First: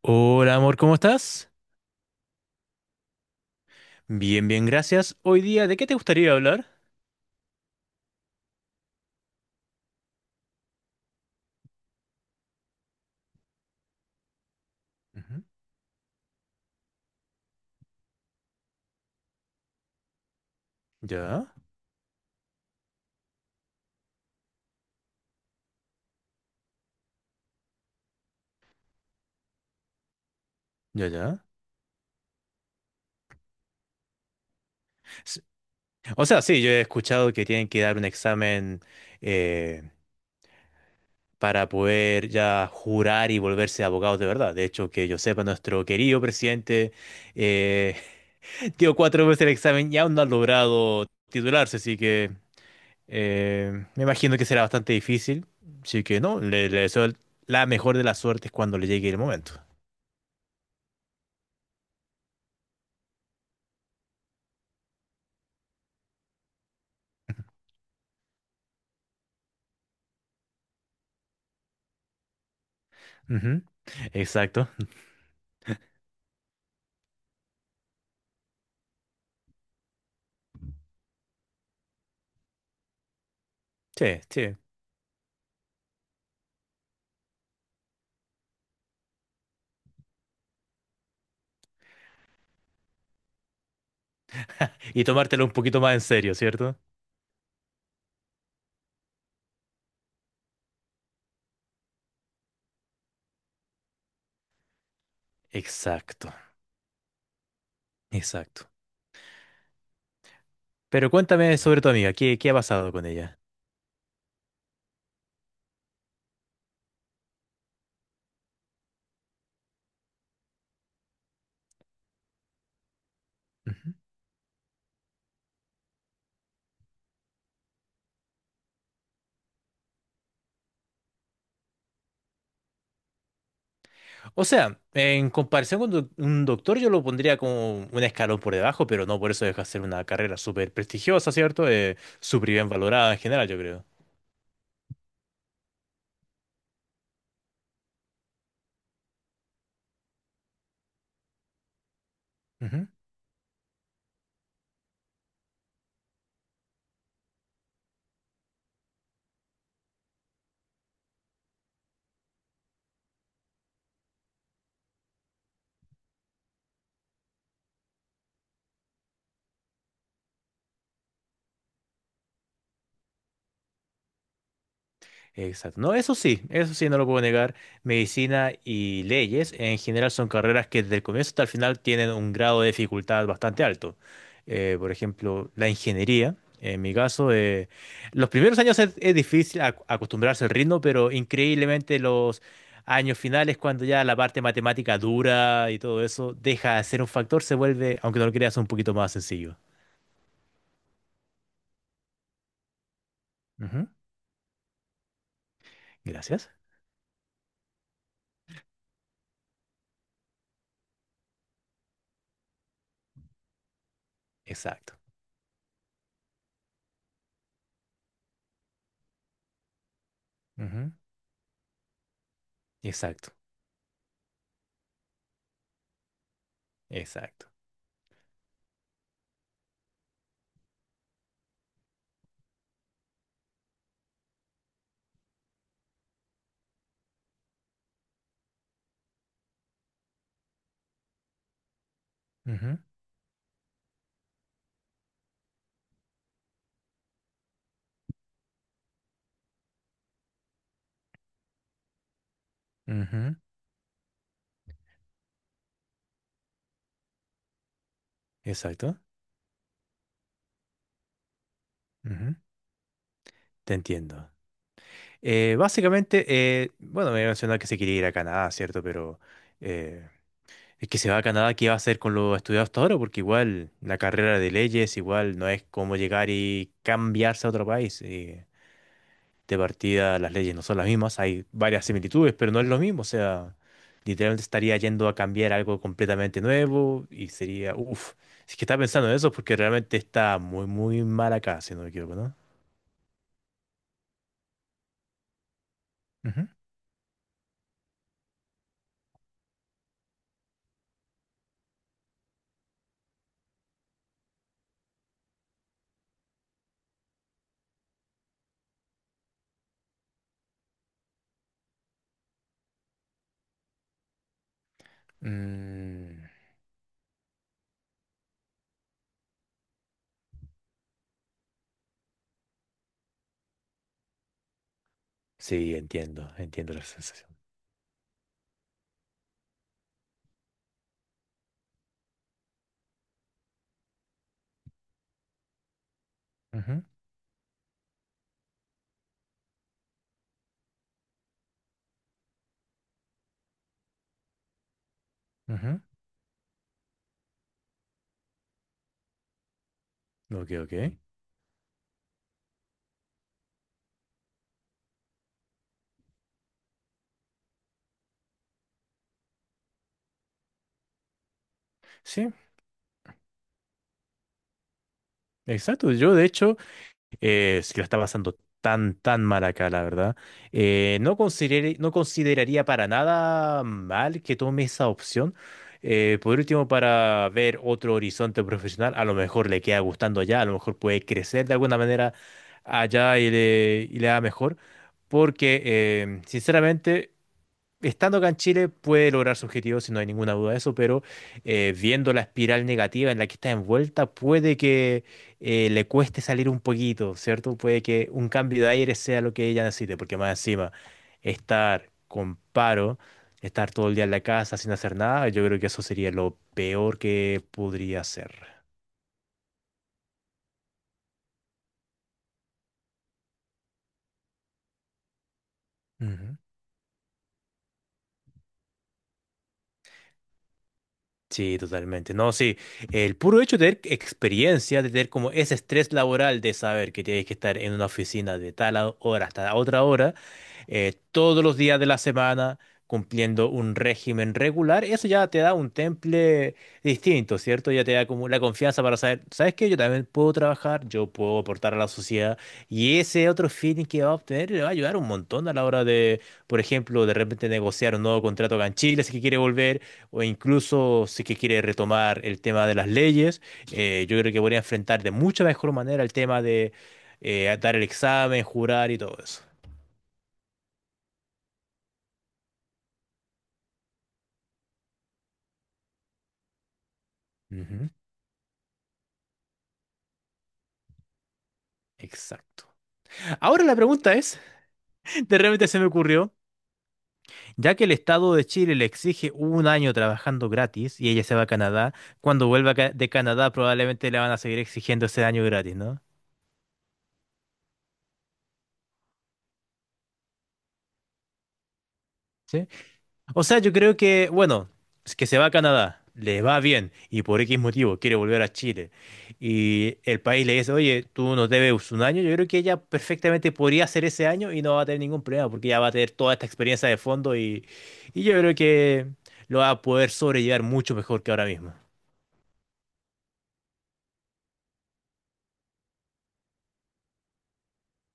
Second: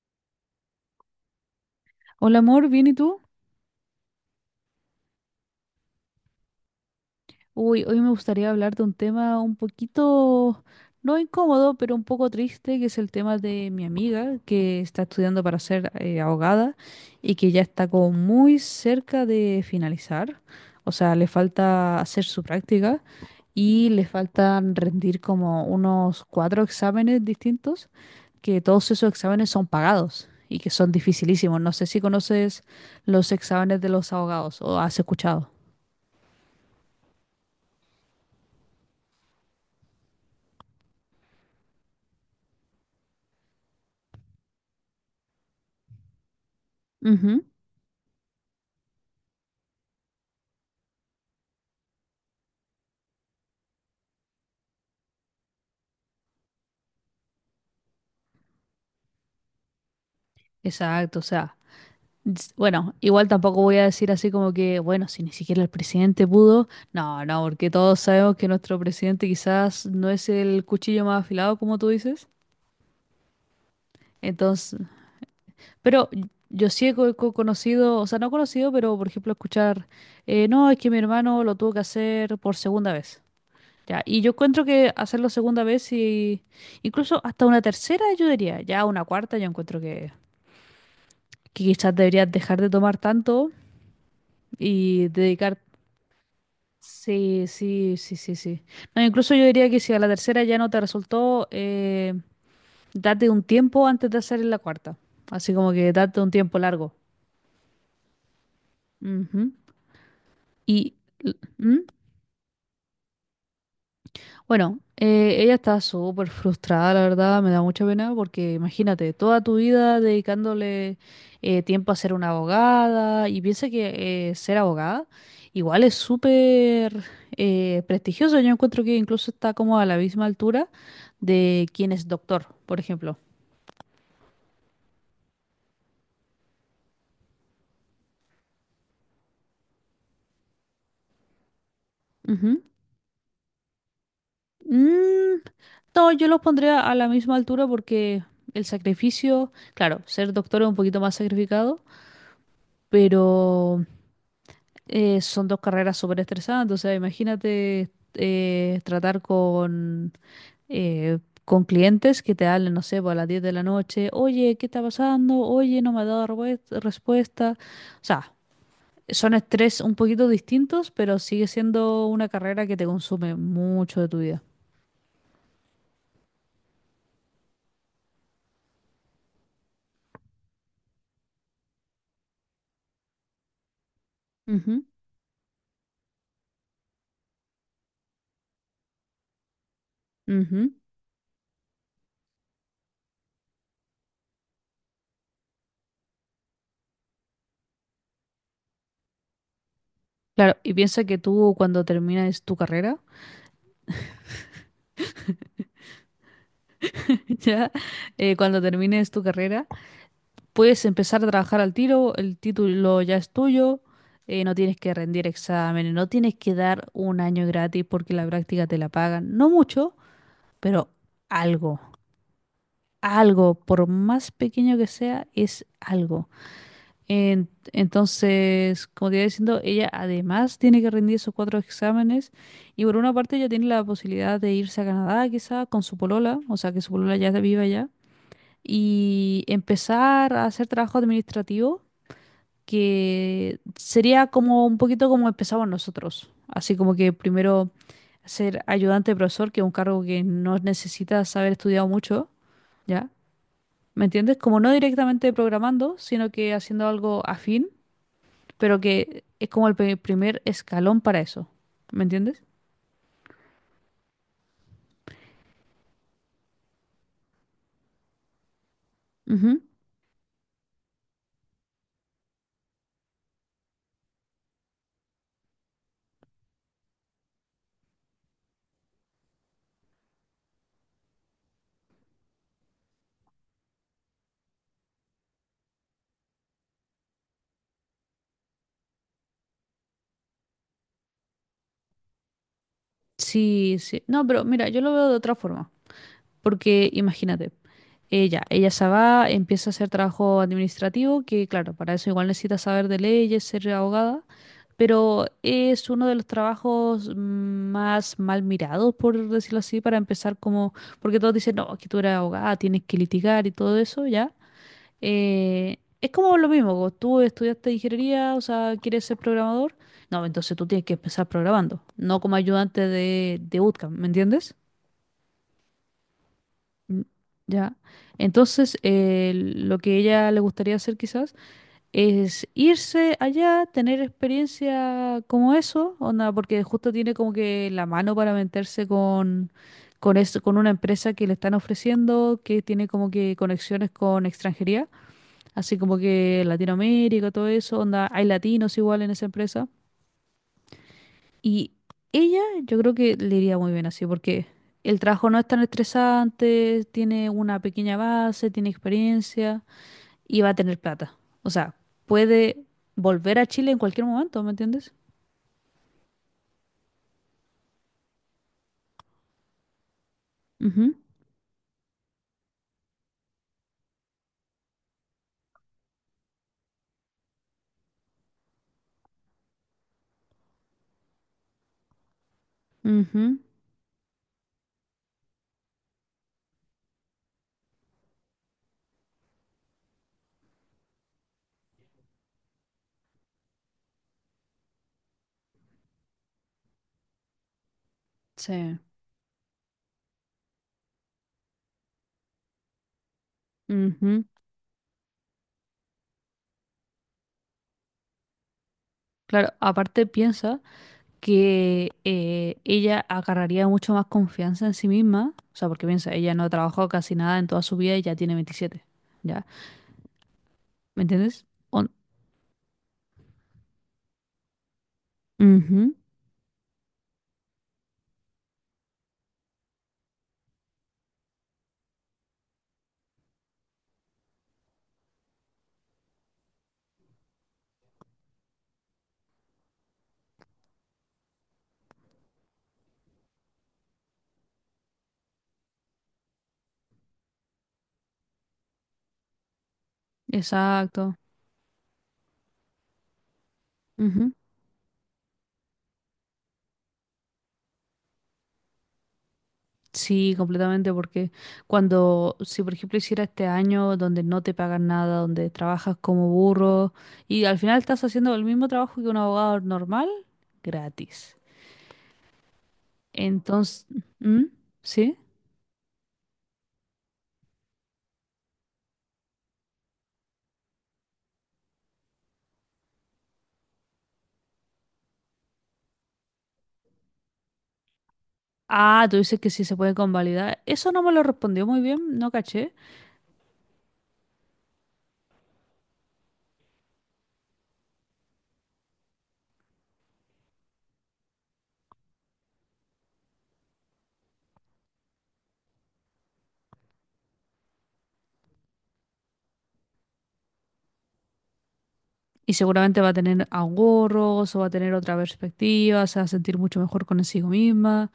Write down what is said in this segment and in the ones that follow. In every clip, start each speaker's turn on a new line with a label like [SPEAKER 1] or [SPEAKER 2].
[SPEAKER 1] Hola amor, ¿cómo estás?
[SPEAKER 2] Hola amor, ¿bien y tú?
[SPEAKER 1] Bien, bien, gracias. Hoy día, ¿de qué te gustaría hablar?
[SPEAKER 2] Uy, hoy me gustaría hablar de un tema un poquito, no incómodo, pero un poco triste, que es el tema de mi amiga que está estudiando
[SPEAKER 1] Ujú.
[SPEAKER 2] para ser abogada y que ya está como muy cerca de finalizar. O sea, le
[SPEAKER 1] Ya,
[SPEAKER 2] falta hacer su práctica y le faltan rendir como unos cuatro exámenes distintos, que todos esos exámenes son pagados y que son
[SPEAKER 1] ya, ya.
[SPEAKER 2] dificilísimos. No sé si conoces los exámenes de los abogados o has
[SPEAKER 1] S-
[SPEAKER 2] escuchado.
[SPEAKER 1] O sea, sí, yo he escuchado que tienen que dar un examen eh, para poder ya jurar y volverse abogados de verdad. De hecho, que yo sepa, nuestro querido presidente
[SPEAKER 2] Ujú.
[SPEAKER 1] eh, dio cuatro veces el examen y aún no ha logrado titularse, así que me imagino que será bastante difícil. Así que no, le deseo la mejor de las suertes cuando le llegue el momento.
[SPEAKER 2] Exacto, o sea, bueno, igual tampoco voy a decir así como que, bueno, si ni siquiera el presidente pudo, no, no, porque todos sabemos que nuestro presidente quizás no es el cuchillo más afilado, como tú dices.
[SPEAKER 1] Ujú, exacto.
[SPEAKER 2] Entonces, pero yo sí he conocido, o sea, no conocido, pero por ejemplo escuchar, no, es que mi hermano lo tuvo que hacer por segunda vez. Ya, y
[SPEAKER 1] Sí,
[SPEAKER 2] yo
[SPEAKER 1] sí.
[SPEAKER 2] encuentro que hacerlo segunda vez y incluso hasta una tercera yo diría, ya una cuarta yo encuentro que quizás deberías dejar de tomar tanto
[SPEAKER 1] Y
[SPEAKER 2] y
[SPEAKER 1] tomártelo un
[SPEAKER 2] dedicar.
[SPEAKER 1] poquito más en serio, ¿cierto?
[SPEAKER 2] Sí, sí, sí, sí, sí. No, incluso yo diría que si a la tercera ya no te resultó, date un tiempo antes de hacer la cuarta. Así como que date un
[SPEAKER 1] Exacto,
[SPEAKER 2] tiempo largo.
[SPEAKER 1] exacto.
[SPEAKER 2] Ujú. Y,
[SPEAKER 1] Pero cuéntame sobre
[SPEAKER 2] ¿mm?
[SPEAKER 1] tu amiga, ¿qué, qué ha pasado con ella?
[SPEAKER 2] Bueno, ella está súper frustrada, la verdad, me da mucha pena porque imagínate, toda tu vida dedicándole tiempo a ser una abogada y piensa
[SPEAKER 1] Ujú.
[SPEAKER 2] que ser abogada igual es súper prestigioso. Yo encuentro que incluso está como a la misma altura de quien es doctor, por ejemplo.
[SPEAKER 1] O sea, en comparación con un doctor, yo lo pondría como un escalón por debajo, pero no por eso deja de ser una carrera súper prestigiosa, ¿cierto? Súper
[SPEAKER 2] Ujú.
[SPEAKER 1] bien valorada en general, yo creo.
[SPEAKER 2] Mm, no, yo los pondría a la misma altura porque el sacrificio, claro, ser doctor es un poquito más sacrificado, pero son dos carreras súper estresantes, o sea, imagínate tratar eh, con clientes que te hablen, no sé, pues, a las 10 de la noche, oye, ¿qué está pasando? Oye, no me ha dado respuesta. O sea, son estrés un poquito distintos, pero sigue siendo una carrera que te consume mucho de tu vida.
[SPEAKER 1] Exacto. No, eso sí, no lo puedo negar. Medicina y leyes en general son carreras que desde el comienzo hasta el final tienen un grado de dificultad bastante alto.
[SPEAKER 2] Ujú,
[SPEAKER 1] Por ejemplo, la ingeniería, en mi caso, los primeros años es difícil acostumbrarse al
[SPEAKER 2] ujú.
[SPEAKER 1] ritmo, pero increíblemente los años finales, cuando ya la parte matemática dura y todo eso deja de ser un factor, se vuelve, aunque no lo creas, un poquito más sencillo.
[SPEAKER 2] Claro, y piensa que tú cuando terminas tu carrera,
[SPEAKER 1] Ujú. Gracias.
[SPEAKER 2] ya, cuando termines tu carrera, puedes empezar a trabajar al tiro, el título ya es tuyo, no tienes que
[SPEAKER 1] Exacto.
[SPEAKER 2] rendir exámenes, no tienes que dar un año gratis porque la práctica te la pagan. No mucho, pero
[SPEAKER 1] Ujú.
[SPEAKER 2] algo,
[SPEAKER 1] Exacto.
[SPEAKER 2] algo, por más pequeño que sea, es algo.
[SPEAKER 1] Exacto.
[SPEAKER 2] Entonces, como te iba diciendo, ella además tiene que rendir esos cuatro exámenes y por una parte ella tiene la posibilidad de irse a Canadá quizá con su polola, o sea que su polola ya viva allá y empezar a hacer trabajo administrativo
[SPEAKER 1] Ujú.
[SPEAKER 2] que sería como un poquito como empezamos nosotros, así como que primero ser ayudante de profesor, que es un cargo que no necesitas haber estudiado mucho, ¿ya?
[SPEAKER 1] Ujú.
[SPEAKER 2] ¿Me entiendes? Como no directamente programando, sino que haciendo algo afín, pero
[SPEAKER 1] Exacto.
[SPEAKER 2] que es como el primer escalón para eso, ¿me
[SPEAKER 1] Ujú,
[SPEAKER 2] entiendes?
[SPEAKER 1] te entiendo. Eh, básicamente, bueno, me había mencionado que se quería ir a Canadá, ¿cierto? Pero
[SPEAKER 2] Ujú.
[SPEAKER 1] eh, es que se va a Canadá, ¿qué va a hacer con lo estudiado hasta ahora? Porque igual la carrera de leyes, igual no es como llegar y cambiarse a otro país. De partida, las leyes no son las mismas, hay varias similitudes, pero no es lo mismo. O sea, literalmente estaría yendo a cambiar algo completamente nuevo y sería, uff, si es que está pensando en eso, porque realmente está muy, muy mal acá, si no me equivoco, ¿no?
[SPEAKER 2] Sí, sí. No, pero mira, yo lo veo de otra forma. Porque imagínate, ella se va, empieza a hacer trabajo administrativo, que claro, para eso igual necesita saber de leyes, ser abogada, pero es uno de los trabajos más mal mirados, por decirlo así, para empezar como, porque todos dicen, no, que tú eres abogada, tienes que litigar y todo eso, ¿ya? Es
[SPEAKER 1] Mm,
[SPEAKER 2] como lo mismo, como tú estudiaste ingeniería, o sea, quieres ser programador, no, entonces tú tienes que empezar programando, no como ayudante de bootcamp, ¿me entiendes?
[SPEAKER 1] sí, entiendo, entiendo la
[SPEAKER 2] Mm.
[SPEAKER 1] sensación.
[SPEAKER 2] Ya. Entonces, lo que ella le gustaría hacer quizás es irse allá, tener experiencia como eso, onda, porque
[SPEAKER 1] Ujú,
[SPEAKER 2] justo tiene como que la mano para meterse con una empresa que le están ofreciendo, que tiene como que conexiones con extranjería, así
[SPEAKER 1] ujú.
[SPEAKER 2] como que Latinoamérica, todo eso, onda, hay latinos igual en esa empresa.
[SPEAKER 1] Ok, ok.
[SPEAKER 2] Y ella yo creo que le iría muy bien así, porque el trabajo no es tan estresante, tiene una pequeña base, tiene experiencia y va a tener plata. O sea,
[SPEAKER 1] Sí,
[SPEAKER 2] puede volver a Chile en cualquier momento, ¿me entiendes?
[SPEAKER 1] exacto. Yo, de hecho, si la está pasando tan, tan mal acá, la verdad,
[SPEAKER 2] Ujú,
[SPEAKER 1] no consideraría para nada mal que tome esa opción. Por último, para ver otro horizonte profesional, a lo mejor le queda gustando allá, a lo mejor puede crecer de alguna manera allá
[SPEAKER 2] ujú,
[SPEAKER 1] y le da mejor. Porque, sinceramente, estando acá en Chile puede lograr su objetivo, si no hay ninguna duda de eso, pero viendo la espiral negativa en la que está envuelta, puede que le cueste salir un poquito, ¿cierto? Puede que un cambio de
[SPEAKER 2] sí.
[SPEAKER 1] aire sea lo que ella necesite, porque más encima, estar con paro, estar todo el día en la
[SPEAKER 2] Ujú.
[SPEAKER 1] casa sin hacer nada, yo creo que eso sería lo peor que podría hacer.
[SPEAKER 2] Claro, aparte piensa que ella agarraría mucho más confianza en sí misma, o sea, porque piensa, ella no ha trabajado casi nada en toda su vida y ya tiene 27. ¿Ya? ¿Me entiendes?
[SPEAKER 1] Sí,
[SPEAKER 2] On-
[SPEAKER 1] totalmente. No, sí, el puro hecho de tener experiencia, de tener como ese estrés
[SPEAKER 2] ujú,
[SPEAKER 1] laboral de saber que tienes que estar en una oficina de tal hora hasta otra hora, todos los días de la semana, cumpliendo un régimen regular, eso ya te da un temple distinto, ¿cierto? Ya te da como la confianza para saber, ¿sabes qué? Yo también puedo trabajar, yo puedo aportar a la sociedad y ese otro feeling que va a obtener le va a ayudar un montón a la hora de, por ejemplo, de repente negociar un nuevo contrato acá en Chile si es que quiere volver o incluso
[SPEAKER 2] exacto.
[SPEAKER 1] si que quiere retomar el tema de las leyes, yo
[SPEAKER 2] Ujú.
[SPEAKER 1] creo que podría enfrentar de mucha mejor manera el tema de dar el examen, jurar y todo eso.
[SPEAKER 2] Sí, completamente, porque si por ejemplo hiciera este año donde no te pagan nada, donde trabajas como burro y al final
[SPEAKER 1] Ujú,
[SPEAKER 2] estás haciendo el mismo trabajo que un abogado normal, gratis.
[SPEAKER 1] exacto. Ahora la
[SPEAKER 2] Entonces,
[SPEAKER 1] pregunta es,
[SPEAKER 2] ¿mm? ¿Sí?
[SPEAKER 1] de repente se me ocurrió, ya que el Estado de Chile le exige un año trabajando gratis y ella se va a Canadá, cuando vuelva de Canadá probablemente le van a seguir exigiendo ese año gratis, ¿no?
[SPEAKER 2] Ah, tú dices que sí se puede convalidar. Eso no me lo respondió muy bien, no caché.
[SPEAKER 1] O sea, yo creo que, bueno, es que se va a Canadá, le va bien y por X motivo quiere volver a Chile y el país le dice, oye, tú nos debes un año, yo creo que ella perfectamente podría hacer ese año y no va a tener ningún problema porque ya va a tener toda esta experiencia de fondo y yo creo que lo va a poder sobrellevar mucho mejor que ahora mismo.
[SPEAKER 2] Y seguramente va a tener ahorros o va a tener otra perspectiva, se va a sentir mucho mejor consigo misma,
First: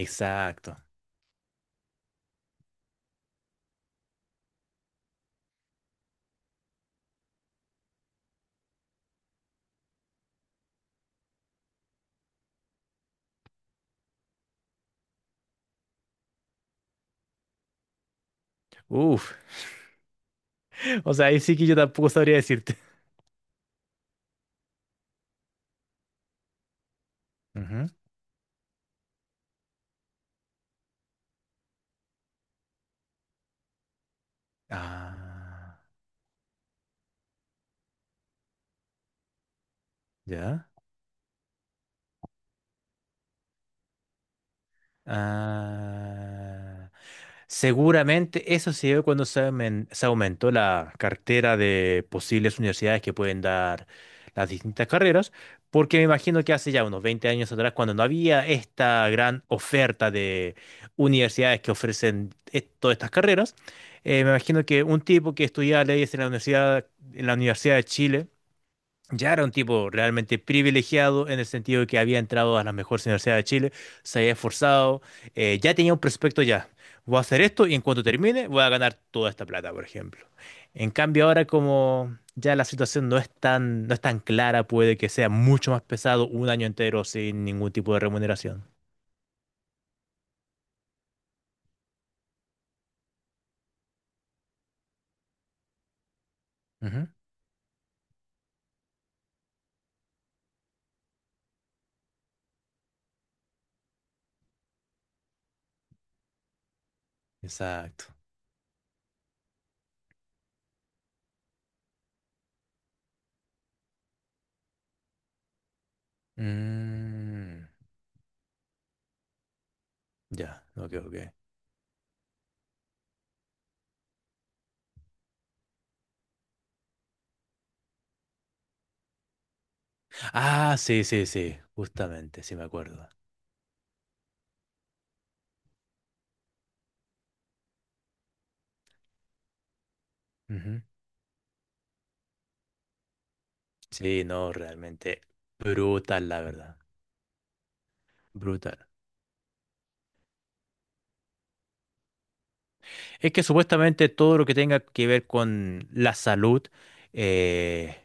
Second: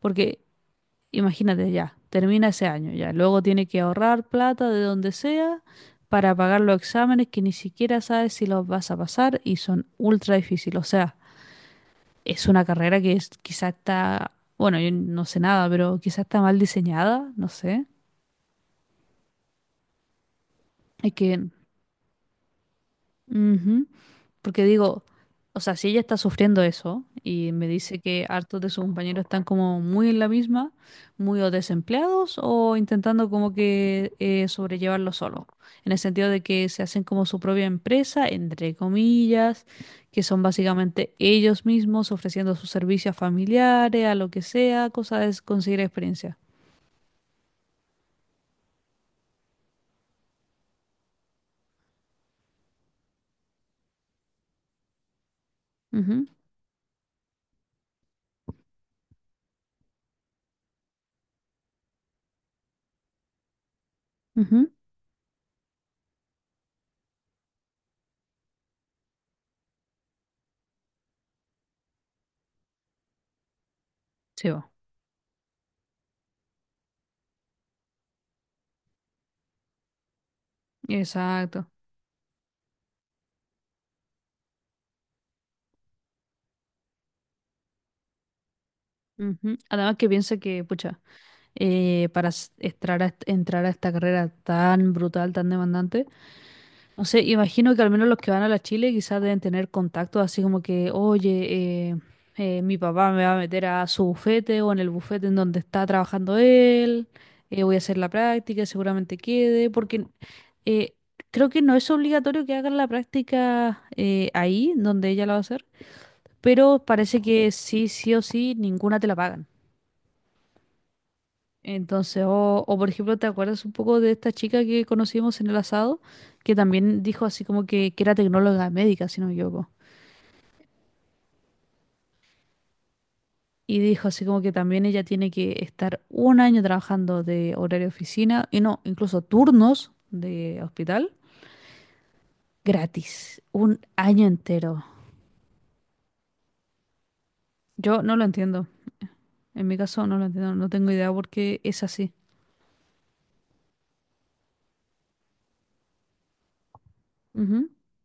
[SPEAKER 2] porque imagínate, ya termina ese año ya. Luego tiene que ahorrar plata de donde sea para pagar los exámenes que ni siquiera sabes si los vas a pasar y son ultra difíciles. O sea, es una carrera que es, quizá está, bueno, yo no sé nada, pero quizá está mal diseñada, no sé.
[SPEAKER 1] Uf,
[SPEAKER 2] Es
[SPEAKER 1] o sea,
[SPEAKER 2] que.
[SPEAKER 1] ahí sí que yo tampoco sabría decirte.
[SPEAKER 2] Ujú. Porque digo, o sea, si ella está sufriendo eso y me
[SPEAKER 1] Ujú.
[SPEAKER 2] dice que hartos de sus compañeros están como muy en la misma, muy o desempleados o intentando como que sobrellevarlo solo,
[SPEAKER 1] Ah,
[SPEAKER 2] en el sentido de que se hacen como su propia empresa, entre comillas, que son
[SPEAKER 1] ¿ya?
[SPEAKER 2] básicamente ellos mismos ofreciendo sus servicios a familiares, a lo que sea, cosa es conseguir experiencia.
[SPEAKER 1] Ah, seguramente eso se dio cuando se aumentó la cartera de posibles universidades que pueden dar las distintas carreras, porque me
[SPEAKER 2] Ujú,
[SPEAKER 1] imagino que hace ya unos 20 años atrás, cuando no había esta gran oferta de universidades que ofrecen todas estas carreras, me imagino
[SPEAKER 2] ujú.
[SPEAKER 1] que un tipo que estudiaba leyes en la Universidad de Chile, ya era un tipo realmente privilegiado en el sentido de que había entrado a las mejores universidades de Chile, se había
[SPEAKER 2] Sí, va.
[SPEAKER 1] esforzado, ya tenía un prospecto ya. Voy a hacer esto y en cuanto termine voy a ganar toda esta plata, por ejemplo. En cambio ahora
[SPEAKER 2] Exacto.
[SPEAKER 1] como ya la situación no es tan clara, puede que sea mucho más pesado un año entero sin ningún tipo de remuneración.
[SPEAKER 2] Ujú. Además que piensa que, pucha. Para entrar a esta carrera tan brutal, tan demandante. No
[SPEAKER 1] Ujú.
[SPEAKER 2] sé, imagino que al menos los que van a la Chile quizás deben tener contactos así como que, oye, mi papá me va a meter a su bufete o en el bufete en donde está trabajando él, voy a hacer la
[SPEAKER 1] Exacto.
[SPEAKER 2] práctica, seguramente quede, porque eh, creo que no es obligatorio que hagan la práctica ahí, donde ella la va a hacer, pero parece que
[SPEAKER 1] Mm,
[SPEAKER 2] sí, sí o sí, ninguna te la pagan.
[SPEAKER 1] ya, ok, ok.
[SPEAKER 2] Entonces, o por ejemplo, ¿te acuerdas un poco de esta chica que conocimos en el asado? Que también dijo así como que era tecnóloga médica, si no me equivoco.
[SPEAKER 1] Ah, sí, sí, sí, justamente, sí me acuerdo.
[SPEAKER 2] Y dijo así como que también ella tiene que estar un año trabajando de horario de oficina, y no, incluso turnos de hospital, gratis, un
[SPEAKER 1] Sí,
[SPEAKER 2] año
[SPEAKER 1] no,
[SPEAKER 2] entero.
[SPEAKER 1] realmente brutal, la verdad.
[SPEAKER 2] Yo no lo entiendo.
[SPEAKER 1] Brutal.
[SPEAKER 2] En mi caso no lo entiendo, no tengo idea por qué es así.
[SPEAKER 1] Es que supuestamente todo lo que tenga que ver
[SPEAKER 2] Ujú,
[SPEAKER 1] eh,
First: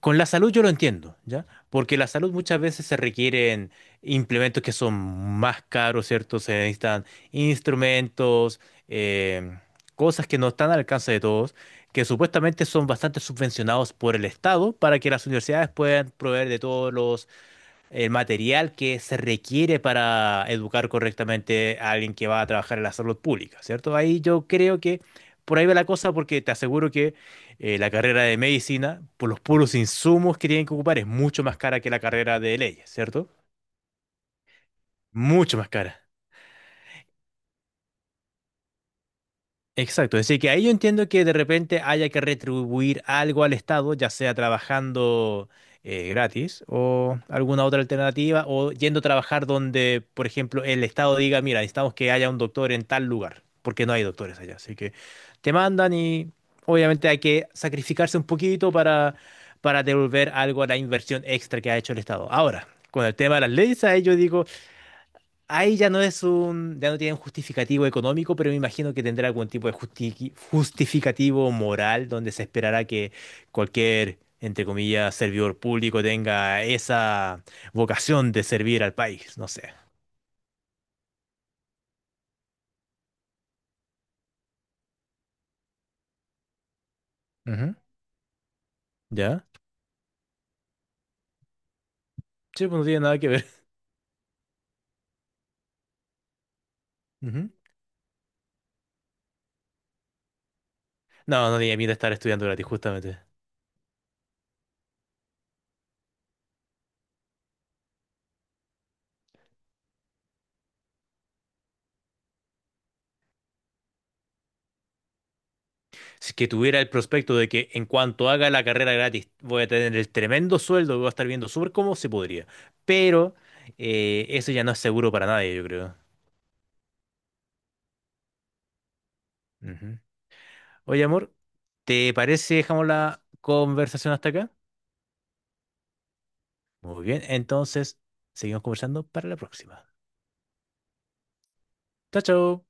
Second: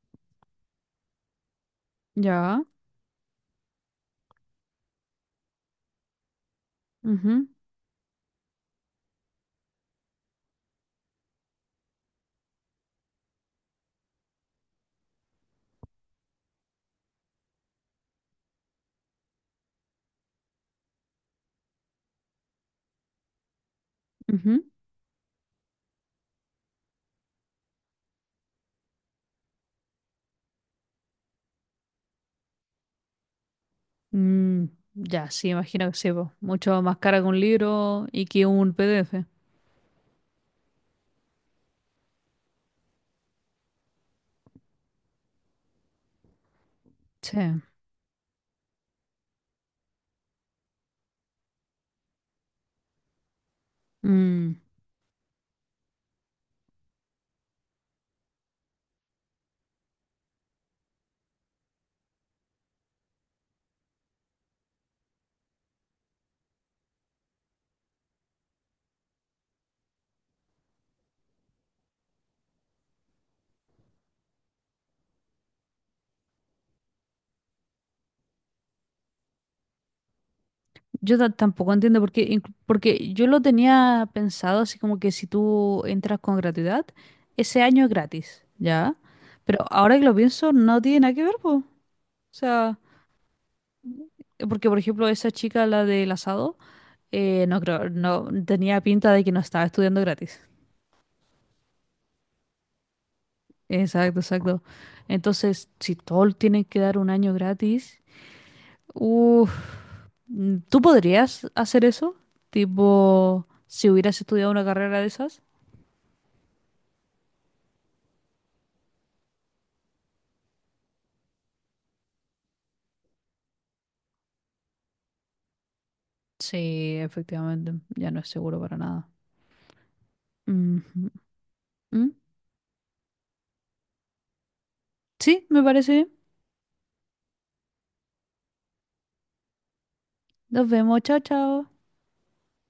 [SPEAKER 1] con la salud yo lo entiendo, ¿ya? Porque la salud muchas
[SPEAKER 2] ya.
[SPEAKER 1] veces se requieren implementos que son más caros, ¿cierto? Se necesitan
[SPEAKER 2] Ujú,
[SPEAKER 1] instrumentos, em, cosas que no están al alcance de todos, que supuestamente son bastante subvencionados por el Estado para que las universidades puedan proveer de todos los el material que se requiere para educar correctamente a alguien que va a trabajar en la salud pública, ¿cierto? Ahí yo
[SPEAKER 2] ujú.
[SPEAKER 1] creo que por ahí va la cosa porque te aseguro que la carrera de medicina, por los puros insumos que tienen que ocupar, es mucho más cara que la carrera de leyes, ¿cierto?
[SPEAKER 2] Mm, ya, sí,
[SPEAKER 1] Mucho más
[SPEAKER 2] imagino que
[SPEAKER 1] cara.
[SPEAKER 2] sí, po. Mucho más cara que un libro y que un PDF.
[SPEAKER 1] Exacto, es decir, que ahí yo entiendo que de repente haya que retribuir algo al Estado, ya sea trabajando gratis o
[SPEAKER 2] Sí.
[SPEAKER 1] alguna otra alternativa, o yendo a trabajar donde, por ejemplo, el Estado diga, mira, necesitamos que haya un doctor en tal lugar, porque no hay doctores
[SPEAKER 2] Mm,
[SPEAKER 1] allá. Así que te mandan y obviamente hay que sacrificarse un poquito para devolver algo a la inversión extra que ha hecho el Estado. Ahora, con el tema de las leyes, ahí yo digo... Ahí ya no es un, ya no tiene un justificativo económico, pero me imagino que tendrá algún tipo de justificativo moral donde se esperará que cualquier, entre comillas, servidor público tenga esa vocación de servir al país, no sé.
[SPEAKER 2] yo tampoco entiendo por qué, porque yo lo tenía pensado así como que si tú entras con gratuidad, ese
[SPEAKER 1] Ujú.
[SPEAKER 2] año es gratis, ¿ya?
[SPEAKER 1] ¿Ya?
[SPEAKER 2] Pero ahora que lo pienso, no tiene nada que ver, po. O
[SPEAKER 1] Sí,
[SPEAKER 2] sea,
[SPEAKER 1] pues no tiene nada que ver.
[SPEAKER 2] porque por ejemplo esa chica, la del asado,
[SPEAKER 1] Ujú.
[SPEAKER 2] no creo, no tenía pinta de que no estaba estudiando gratis.
[SPEAKER 1] No, no tiene miedo estar estudiando gratis, justamente.
[SPEAKER 2] Exacto, exacto. Entonces, si todos tienen que dar un año gratis. Uf, ¿tú podrías hacer eso? Tipo, si hubieras estudiado una carrera de esas.
[SPEAKER 1] Si es que tuviera el prospecto de que en cuanto haga la carrera gratis voy a tener el tremendo sueldo, voy a estar viendo súper cómo se podría. Pero eso ya no es seguro para nadie, yo creo.
[SPEAKER 2] Sí, efectivamente, ya no es seguro para nada.
[SPEAKER 1] Ujú. Oye,
[SPEAKER 2] Ujú.
[SPEAKER 1] amor,
[SPEAKER 2] ¿Mm?
[SPEAKER 1] ¿te parece si dejamos la conversación hasta acá?
[SPEAKER 2] Sí, me parece bien.
[SPEAKER 1] Muy bien, entonces seguimos conversando para la próxima.
[SPEAKER 2] Nos vemos, chao, chao.
[SPEAKER 1] Chao, chao.